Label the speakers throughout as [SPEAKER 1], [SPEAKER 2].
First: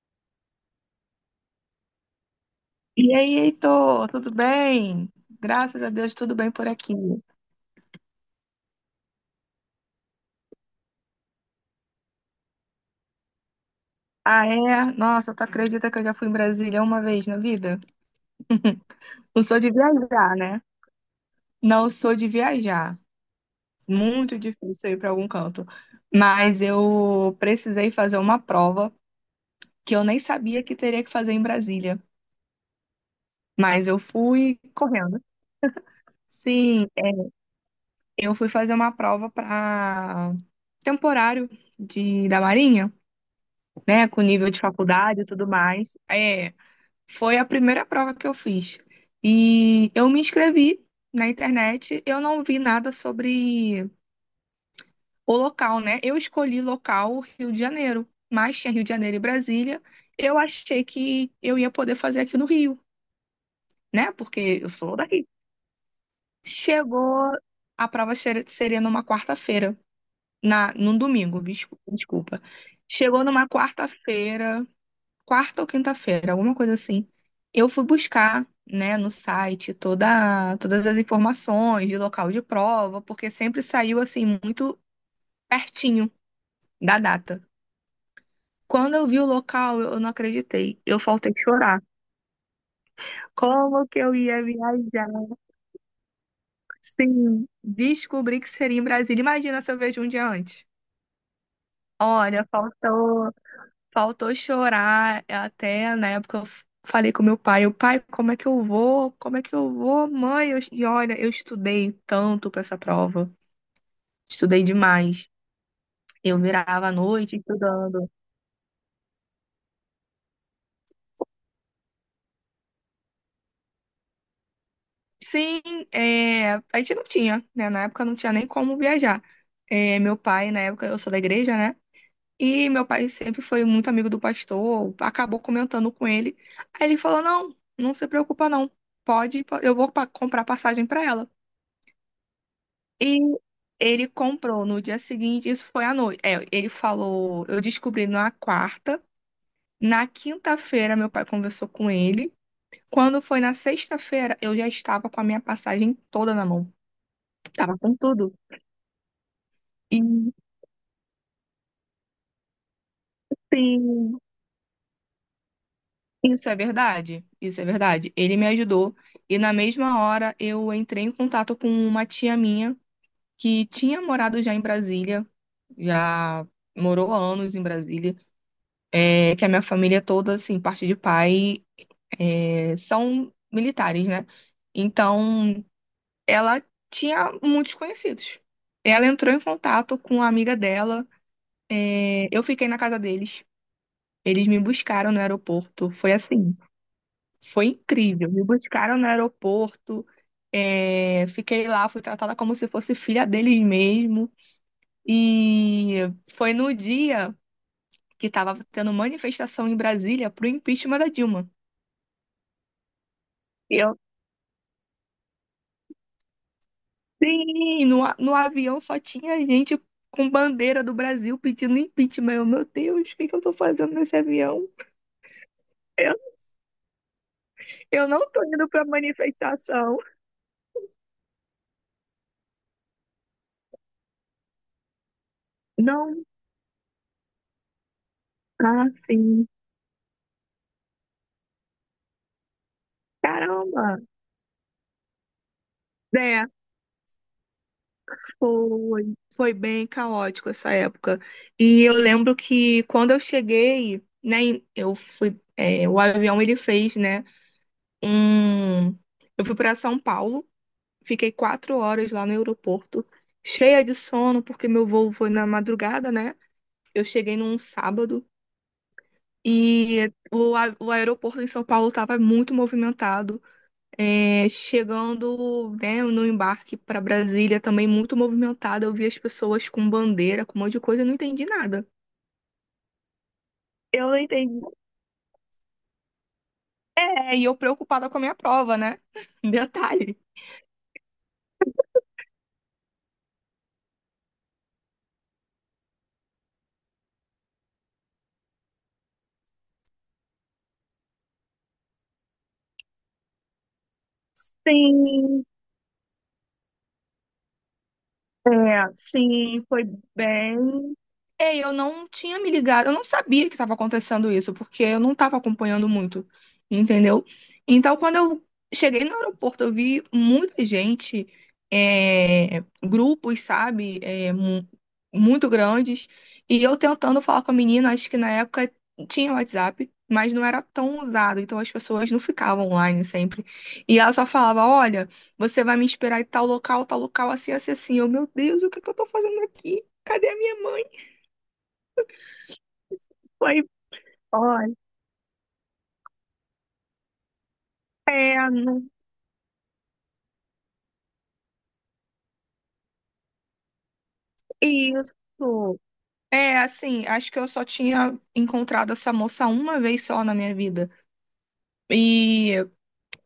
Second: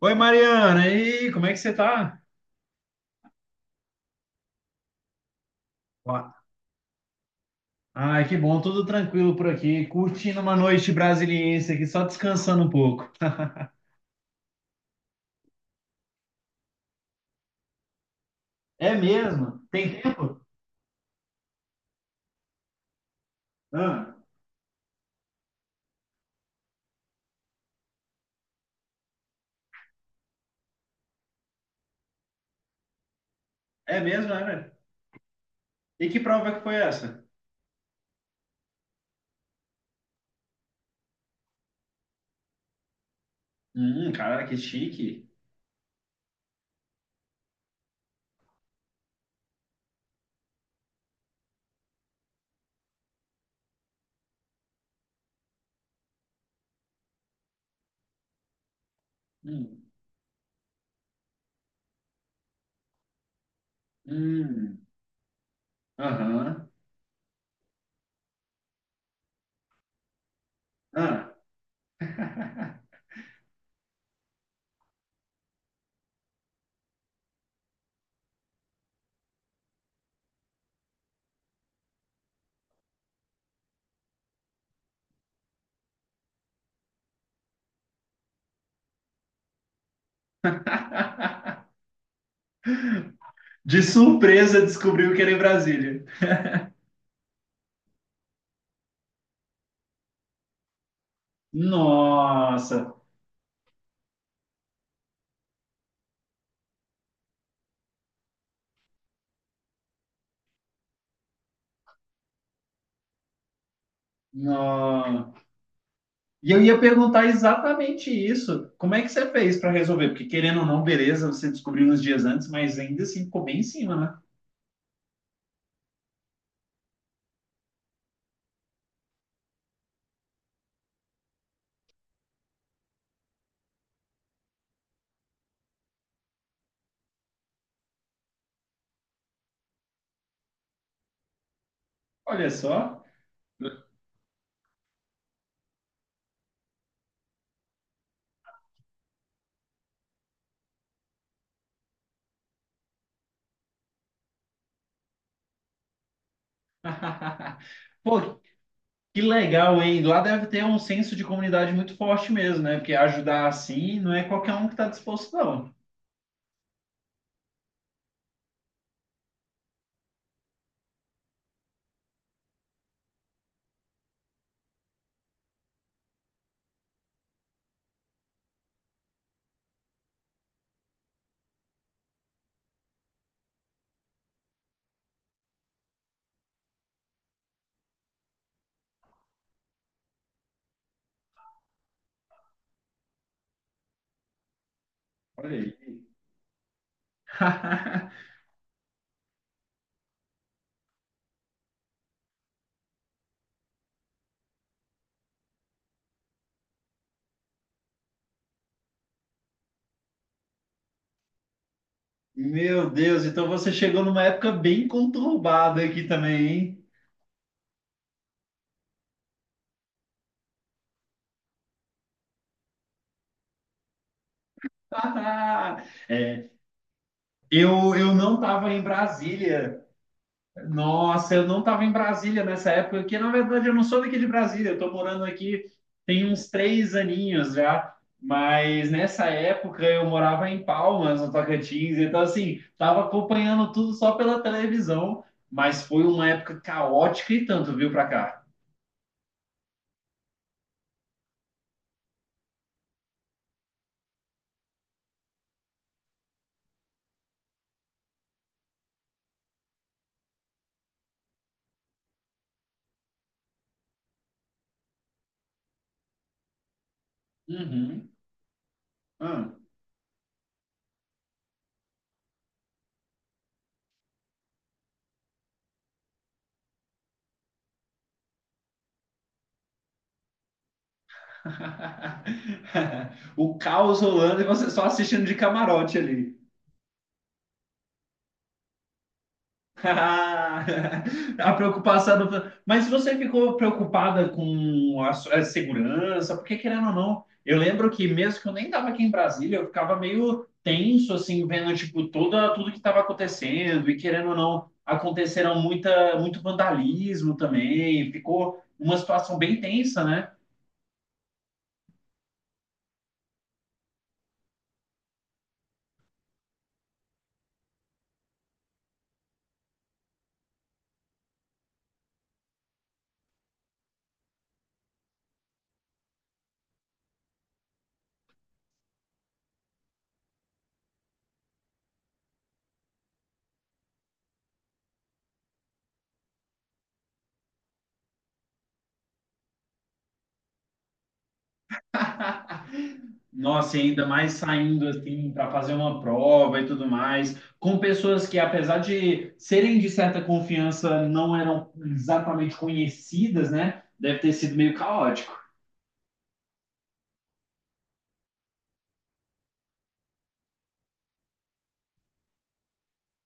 [SPEAKER 1] Oi, Mariana, e aí, como é que você tá?
[SPEAKER 2] E aí, Heitor, tudo bem? Graças a
[SPEAKER 1] Ó,
[SPEAKER 2] Deus, tudo bem por aqui.
[SPEAKER 1] ai, que bom, tudo tranquilo por aqui, curtindo uma noite brasiliense aqui, só descansando um pouco.
[SPEAKER 2] Ah, é? Nossa, tu acredita que eu já fui em Brasília uma vez na vida?
[SPEAKER 1] É
[SPEAKER 2] Não sou
[SPEAKER 1] mesmo?
[SPEAKER 2] de
[SPEAKER 1] Tem
[SPEAKER 2] viajar,
[SPEAKER 1] tempo?
[SPEAKER 2] né? Não sou de viajar.
[SPEAKER 1] Ah,
[SPEAKER 2] Muito difícil ir para algum canto. Mas eu precisei fazer uma prova que eu nem sabia que teria que fazer em Brasília. Mas eu
[SPEAKER 1] é mesmo, né,
[SPEAKER 2] fui
[SPEAKER 1] velho?
[SPEAKER 2] correndo.
[SPEAKER 1] E que prova que foi
[SPEAKER 2] Sim,
[SPEAKER 1] essa?
[SPEAKER 2] eu fui fazer uma prova para temporário da Marinha, né? Com
[SPEAKER 1] Cara,
[SPEAKER 2] nível
[SPEAKER 1] que
[SPEAKER 2] de faculdade e
[SPEAKER 1] chique.
[SPEAKER 2] tudo mais. É. Foi a primeira prova que eu fiz. E eu me inscrevi na internet, eu não vi nada sobre o local, né? Eu escolhi local Rio de Janeiro, mas tinha Rio de Janeiro e Brasília.
[SPEAKER 1] Hum,
[SPEAKER 2] Eu achei que eu ia poder fazer aqui no Rio, né? Porque eu
[SPEAKER 1] hum,
[SPEAKER 2] sou daqui.
[SPEAKER 1] aham,
[SPEAKER 2] Chegou, a prova seria numa quarta-feira, na num
[SPEAKER 1] ah.
[SPEAKER 2] domingo, desculpa. Chegou numa quarta-feira, quarta ou quinta-feira, alguma coisa assim. Eu fui buscar, né, no site todas as informações de local de prova, porque sempre saiu assim muito pertinho da data. Quando eu vi o local, eu não acreditei. Eu faltei chorar.
[SPEAKER 1] De
[SPEAKER 2] Como que eu ia
[SPEAKER 1] surpresa
[SPEAKER 2] viajar?
[SPEAKER 1] descobriu que era em Brasília.
[SPEAKER 2] Sim, descobri que seria em Brasília. Imagina se eu vejo um dia antes. Olha,
[SPEAKER 1] Nossa,
[SPEAKER 2] faltou. Faltou chorar até na época eu falei com meu pai, o pai, como é que eu vou? Como é que eu vou, mãe? Eu, e olha, eu estudei tanto para essa prova, estudei demais.
[SPEAKER 1] nossa.
[SPEAKER 2] Eu
[SPEAKER 1] E eu ia
[SPEAKER 2] virava à
[SPEAKER 1] perguntar
[SPEAKER 2] noite estudando.
[SPEAKER 1] exatamente isso. Como é que você fez para resolver? Porque querendo ou não, beleza, você descobriu uns dias antes, mas ainda assim ficou bem em cima, né?
[SPEAKER 2] Sim, é, a gente não tinha, né? Na época não tinha nem como viajar. É, meu pai, na época, eu sou da igreja, né? E meu pai sempre foi muito amigo do pastor, acabou comentando com ele. Aí ele falou: Não, não se preocupa, não. Pode, eu vou comprar passagem para ela.
[SPEAKER 1] Olha só.
[SPEAKER 2] E ele comprou no dia seguinte, isso foi à noite. É, ele falou, eu descobri na quarta, na quinta-feira meu pai conversou com ele. Quando foi na sexta-feira, eu já estava com a minha passagem toda na mão. Tava com tudo.
[SPEAKER 1] Pô, que legal,
[SPEAKER 2] E
[SPEAKER 1] hein? Lá deve ter um senso de comunidade muito forte mesmo, né? Porque ajudar assim não
[SPEAKER 2] sim,
[SPEAKER 1] é qualquer um que está disposto, não.
[SPEAKER 2] isso é verdade. Isso é verdade. Ele me ajudou e na mesma hora eu entrei em contato com uma tia minha que tinha morado já em Brasília, já morou há anos em Brasília, é, que a minha família toda, assim, parte de pai, é, são militares, né? Então, ela tinha muitos conhecidos. Ela entrou em contato com a amiga dela. É, eu fiquei na casa deles. Eles me buscaram no
[SPEAKER 1] Olha aí.
[SPEAKER 2] aeroporto. Foi assim, foi incrível. Me buscaram no aeroporto. É, fiquei lá, fui tratada como se fosse filha deles mesmo. E foi no dia que estava tendo manifestação em Brasília pro impeachment da Dilma.
[SPEAKER 1] Meu Deus, então você chegou numa época bem conturbada aqui também, hein?
[SPEAKER 2] Sim, no avião só tinha gente com bandeira do Brasil pedindo impeachment. Eu, meu Deus, o que que eu tô fazendo nesse avião? Eu,
[SPEAKER 1] É, eu,
[SPEAKER 2] eu
[SPEAKER 1] eu
[SPEAKER 2] não
[SPEAKER 1] não
[SPEAKER 2] tô indo
[SPEAKER 1] estava em
[SPEAKER 2] pra
[SPEAKER 1] Brasília.
[SPEAKER 2] manifestação.
[SPEAKER 1] Nossa, eu não estava em Brasília nessa época, porque na verdade eu não sou daqui de Brasília, eu estou morando aqui
[SPEAKER 2] Não
[SPEAKER 1] tem uns 3 aninhos já,
[SPEAKER 2] tá
[SPEAKER 1] mas nessa
[SPEAKER 2] assim.
[SPEAKER 1] época eu morava em Palmas, no Tocantins, então assim, estava acompanhando tudo
[SPEAKER 2] Caramba!
[SPEAKER 1] só pela televisão, mas foi uma
[SPEAKER 2] É,
[SPEAKER 1] época caótica e tanto, viu, pra cá.
[SPEAKER 2] foi bem caótico essa época. E eu lembro que quando eu cheguei, né, eu fui, o avião ele fez, né, um, eu fui para São Paulo. Fiquei 4 horas lá no aeroporto, cheia de sono, porque meu voo foi na madrugada, né? Eu cheguei num
[SPEAKER 1] Uhum.
[SPEAKER 2] sábado
[SPEAKER 1] Ah.
[SPEAKER 2] e o aeroporto em São Paulo estava muito movimentado. É, chegando, né, no embarque para Brasília, também muito movimentado. Eu vi as pessoas com bandeira, com um monte de coisa, eu não entendi nada.
[SPEAKER 1] O caos
[SPEAKER 2] Eu não
[SPEAKER 1] rolando e
[SPEAKER 2] entendi.
[SPEAKER 1] você só assistindo de camarote ali.
[SPEAKER 2] É, e eu preocupada com a minha prova, né? Detalhe.
[SPEAKER 1] A preocupação do... Mas você ficou preocupada com a segurança, porque querendo ou não, eu lembro que mesmo que eu nem estava aqui em Brasília, eu ficava meio tenso, assim, vendo, tipo, tudo que estava acontecendo, e querendo ou não,
[SPEAKER 2] Sim,
[SPEAKER 1] aconteceram muito vandalismo também,
[SPEAKER 2] é,
[SPEAKER 1] ficou uma situação bem
[SPEAKER 2] sim, foi
[SPEAKER 1] tensa, né?
[SPEAKER 2] bem. É, eu não tinha me ligado, eu não sabia que estava acontecendo isso, porque eu não estava acompanhando muito, entendeu? Então, quando eu cheguei no aeroporto, eu vi muita gente, é, grupos, sabe, é, muito grandes, e eu tentando falar com a menina, acho que na época tinha WhatsApp, mas não era tão usado, então as pessoas não ficavam online sempre. E ela só falava: Olha, você vai me esperar em tal local, assim, assim, assim. Eu, meu Deus, o que que eu tô fazendo aqui? Cadê a minha mãe?
[SPEAKER 1] Nossa, e ainda mais
[SPEAKER 2] Olha,
[SPEAKER 1] saindo assim para fazer uma prova e tudo mais, com pessoas que,
[SPEAKER 2] é,
[SPEAKER 1] apesar de serem de certa confiança, não eram exatamente conhecidas, né? Deve ter sido meio caótico.
[SPEAKER 2] isso. É, assim, acho que eu só tinha encontrado essa moça uma vez só na minha vida. E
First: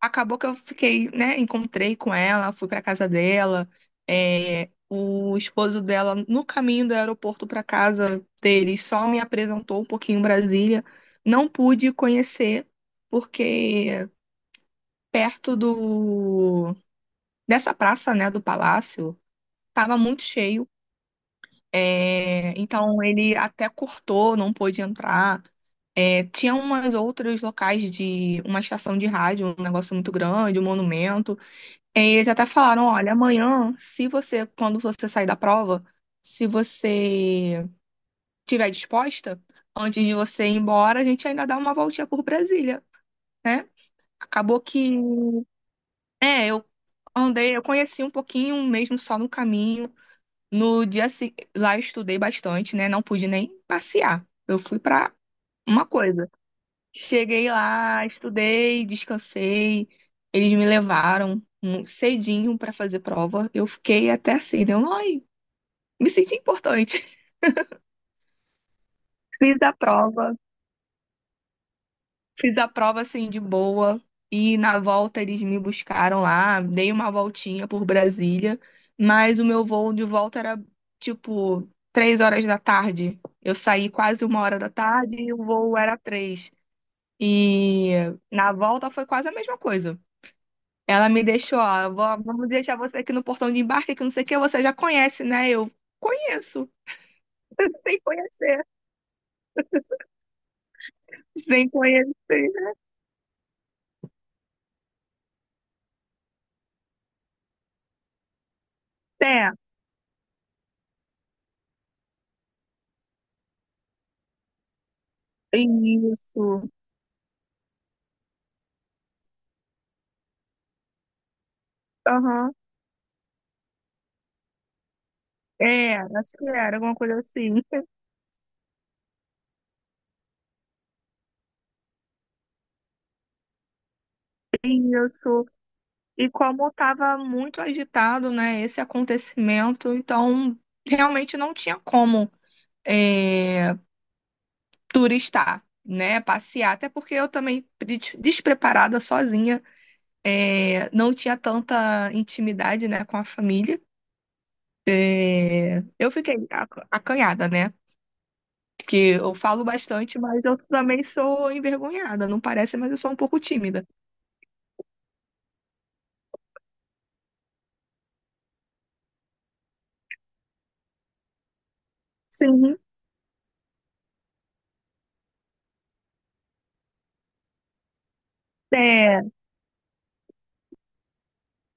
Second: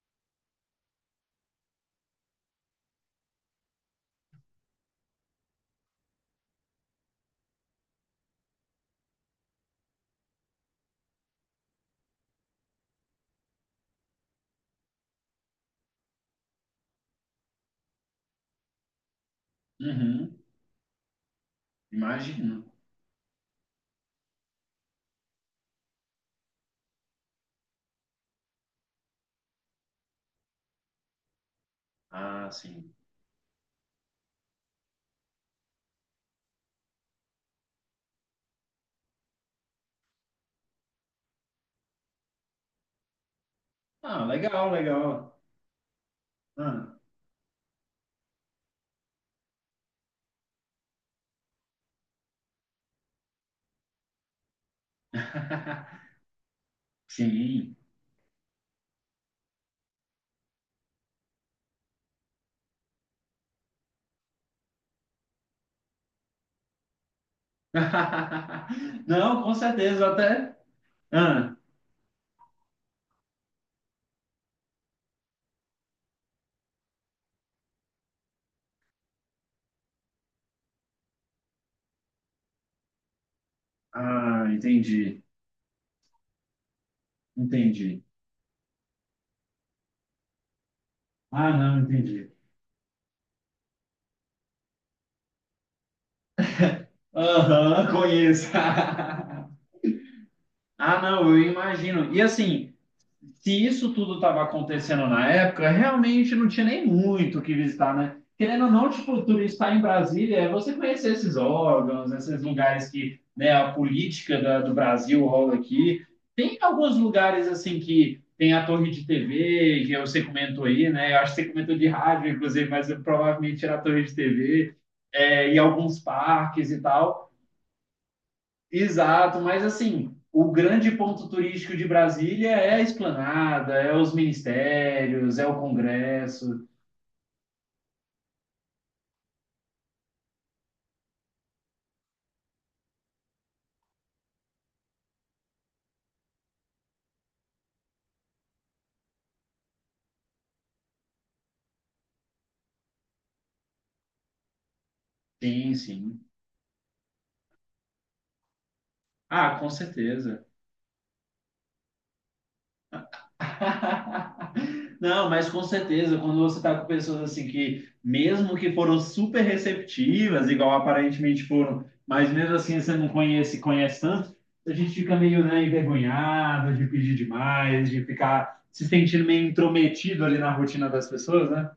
[SPEAKER 2] acabou que eu fiquei, né? Encontrei com ela, fui pra casa dela. É, o esposo dela, no caminho do aeroporto pra casa dele, só me apresentou um pouquinho em Brasília. Não pude conhecer, porque perto do, dessa praça, né, do palácio, tava muito
[SPEAKER 1] Uhum,
[SPEAKER 2] cheio. É,
[SPEAKER 1] imagino.
[SPEAKER 2] então ele até cortou, não pôde entrar. É, tinha umas outros locais de uma estação de rádio, um negócio muito grande, um monumento. É, e eles até
[SPEAKER 1] Ah,
[SPEAKER 2] falaram,
[SPEAKER 1] sim.
[SPEAKER 2] olha, amanhã, se você, quando você sair da prova, se você tiver disposta, antes de você ir embora, a gente ainda dá uma voltinha por Brasília, né?
[SPEAKER 1] Ah,
[SPEAKER 2] Acabou
[SPEAKER 1] legal,
[SPEAKER 2] que,
[SPEAKER 1] legal.
[SPEAKER 2] é, eu
[SPEAKER 1] Ah,
[SPEAKER 2] andei, eu conheci um pouquinho mesmo só no caminho. No dia se... lá eu estudei bastante, né? Não pude nem passear. Eu fui pra uma coisa. Cheguei
[SPEAKER 1] sim.
[SPEAKER 2] lá, estudei, descansei. Eles me levaram cedinho pra fazer prova. Eu fiquei até assim, deu, ai, me senti importante.
[SPEAKER 1] Não, com
[SPEAKER 2] Fiz a
[SPEAKER 1] certeza,
[SPEAKER 2] prova.
[SPEAKER 1] até. Ah,
[SPEAKER 2] Fiz a prova assim de boa e na volta eles me buscaram lá, dei uma voltinha por Brasília, mas o meu voo de volta era tipo 3 horas da tarde. Eu saí quase uma
[SPEAKER 1] ah,
[SPEAKER 2] hora da tarde
[SPEAKER 1] entendi,
[SPEAKER 2] e o voo era três. E
[SPEAKER 1] entendi.
[SPEAKER 2] na volta foi quase a mesma coisa. Ela me
[SPEAKER 1] Ah,
[SPEAKER 2] deixou,
[SPEAKER 1] não,
[SPEAKER 2] ó, "Vó,
[SPEAKER 1] entendi.
[SPEAKER 2] vamos deixar você aqui no portão de embarque, que não sei o que, você já conhece, né?" Eu conheço,
[SPEAKER 1] Aham,
[SPEAKER 2] sem
[SPEAKER 1] conheço.
[SPEAKER 2] conhecer,
[SPEAKER 1] Ah, não, eu
[SPEAKER 2] sem
[SPEAKER 1] imagino. E
[SPEAKER 2] conhecer.
[SPEAKER 1] assim, se isso tudo estava acontecendo na época, realmente não tinha nem muito o que visitar, né? Querendo ou não, tipo,
[SPEAKER 2] É,
[SPEAKER 1] turistar em Brasília é você conhecer esses órgãos, esses lugares que, né, a política do Brasil rola aqui. Tem
[SPEAKER 2] isso.
[SPEAKER 1] alguns lugares, assim, que tem a torre de TV, que você comentou aí, né? Eu acho que você comentou de rádio,
[SPEAKER 2] Aham.
[SPEAKER 1] inclusive, mas eu provavelmente era a torre de TV, é, e
[SPEAKER 2] É,
[SPEAKER 1] alguns
[SPEAKER 2] acho que
[SPEAKER 1] parques
[SPEAKER 2] era
[SPEAKER 1] e
[SPEAKER 2] alguma coisa
[SPEAKER 1] tal.
[SPEAKER 2] assim.
[SPEAKER 1] Exato, mas assim, o grande ponto turístico de Brasília é a Esplanada, é os ministérios, é
[SPEAKER 2] Isso.
[SPEAKER 1] o
[SPEAKER 2] E
[SPEAKER 1] Congresso.
[SPEAKER 2] como estava muito agitado, né, esse acontecimento, então realmente não tinha como é, turistar, né, passear. Até porque eu também, despreparada, sozinha, é, não tinha tanta intimidade, né, com a família.
[SPEAKER 1] Sim,
[SPEAKER 2] É, eu
[SPEAKER 1] sim.
[SPEAKER 2] fiquei acanhada, né? Porque eu
[SPEAKER 1] Ah,
[SPEAKER 2] falo
[SPEAKER 1] com
[SPEAKER 2] bastante, mas
[SPEAKER 1] certeza.
[SPEAKER 2] eu também sou envergonhada, não parece, mas eu sou um pouco tímida.
[SPEAKER 1] Não, mas com certeza, quando você está com pessoas assim que, mesmo que foram super receptivas, igual aparentemente foram, mas mesmo
[SPEAKER 2] Sim.
[SPEAKER 1] assim você não conhece, conhece tanto, a gente fica meio, né, envergonhado de pedir demais, de ficar se sentindo
[SPEAKER 2] É,
[SPEAKER 1] meio intrometido ali na rotina das pessoas, né?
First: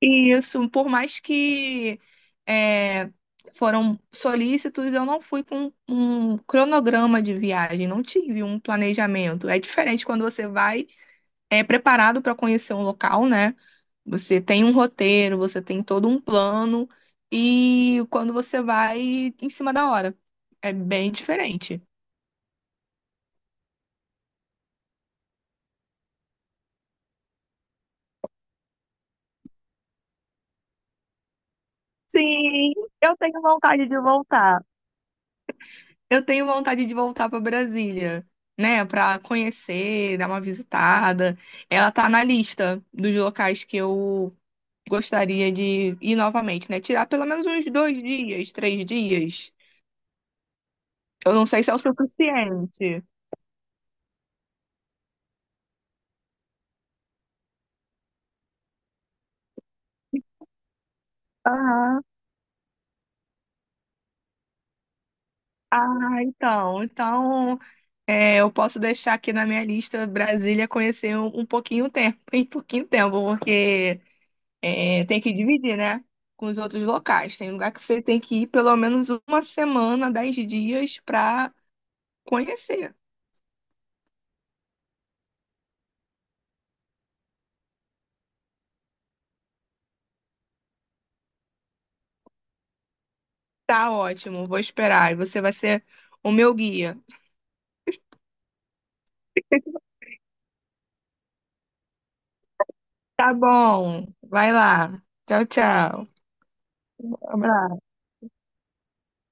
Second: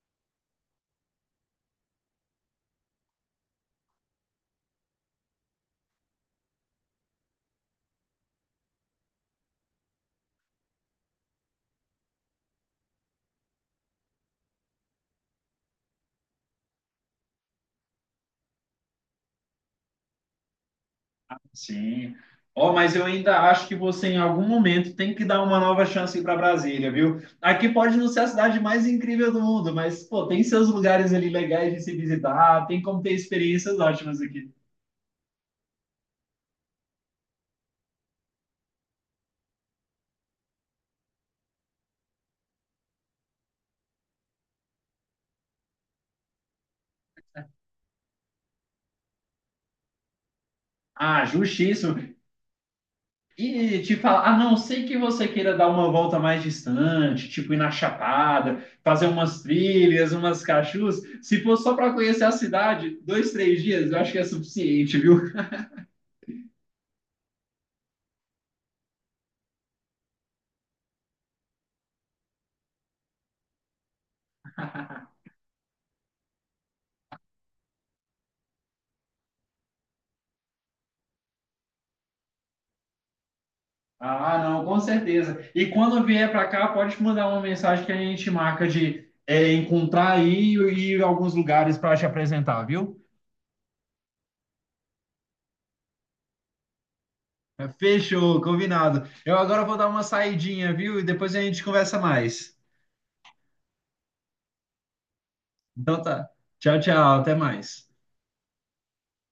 [SPEAKER 2] isso, por mais que é, foram solícitos, eu não fui com um cronograma de viagem, não tive um planejamento. É diferente quando você vai é, preparado para conhecer um local, né? Você tem um roteiro, você tem todo um plano, e quando você vai em cima da hora, é bem diferente.
[SPEAKER 1] Sim. Ó, mas eu ainda acho que você, em algum momento, tem que dar uma nova chance para Brasília, viu? Aqui pode não ser a cidade mais incrível do mundo, mas, pô, tem seus lugares ali legais de se visitar,
[SPEAKER 2] Sim,
[SPEAKER 1] tem como ter
[SPEAKER 2] eu tenho
[SPEAKER 1] experiências
[SPEAKER 2] vontade de
[SPEAKER 1] ótimas aqui.
[SPEAKER 2] voltar. Eu tenho vontade de voltar para Brasília, né, para conhecer, dar uma visitada. Ela tá na lista dos locais que eu gostaria de ir novamente, né? Tirar pelo menos uns 2 dias, 3 dias.
[SPEAKER 1] Ah,
[SPEAKER 2] Eu não sei se é o
[SPEAKER 1] justíssimo.
[SPEAKER 2] suficiente.
[SPEAKER 1] E te falar, a não ser que você queira dar uma volta mais distante, tipo ir na Chapada, fazer umas trilhas, umas cachus, se for só para
[SPEAKER 2] Aham.
[SPEAKER 1] conhecer a cidade, 2, 3 dias, eu acho que é suficiente, viu?
[SPEAKER 2] Ah, então, é, eu posso deixar aqui na minha lista Brasília conhecer um pouquinho tempo, em pouquinho tempo, porque é, tem que dividir, né? Com os outros locais. Tem lugar que você tem que ir pelo menos uma semana, 10 dias para conhecer.
[SPEAKER 1] Ah, não, com certeza. E quando vier para cá, pode mandar uma mensagem que a gente marca de é, encontrar aí e ir a alguns lugares para te apresentar, viu?
[SPEAKER 2] Tá ótimo, vou esperar. E você vai ser o meu guia.
[SPEAKER 1] É, fechou, combinado. Eu agora vou dar uma saidinha, viu? E depois a gente conversa mais.
[SPEAKER 2] Tá bom, vai lá. Tchau,
[SPEAKER 1] Então
[SPEAKER 2] tchau.
[SPEAKER 1] tá. Tchau,
[SPEAKER 2] Um
[SPEAKER 1] tchau, até mais.
[SPEAKER 2] abraço.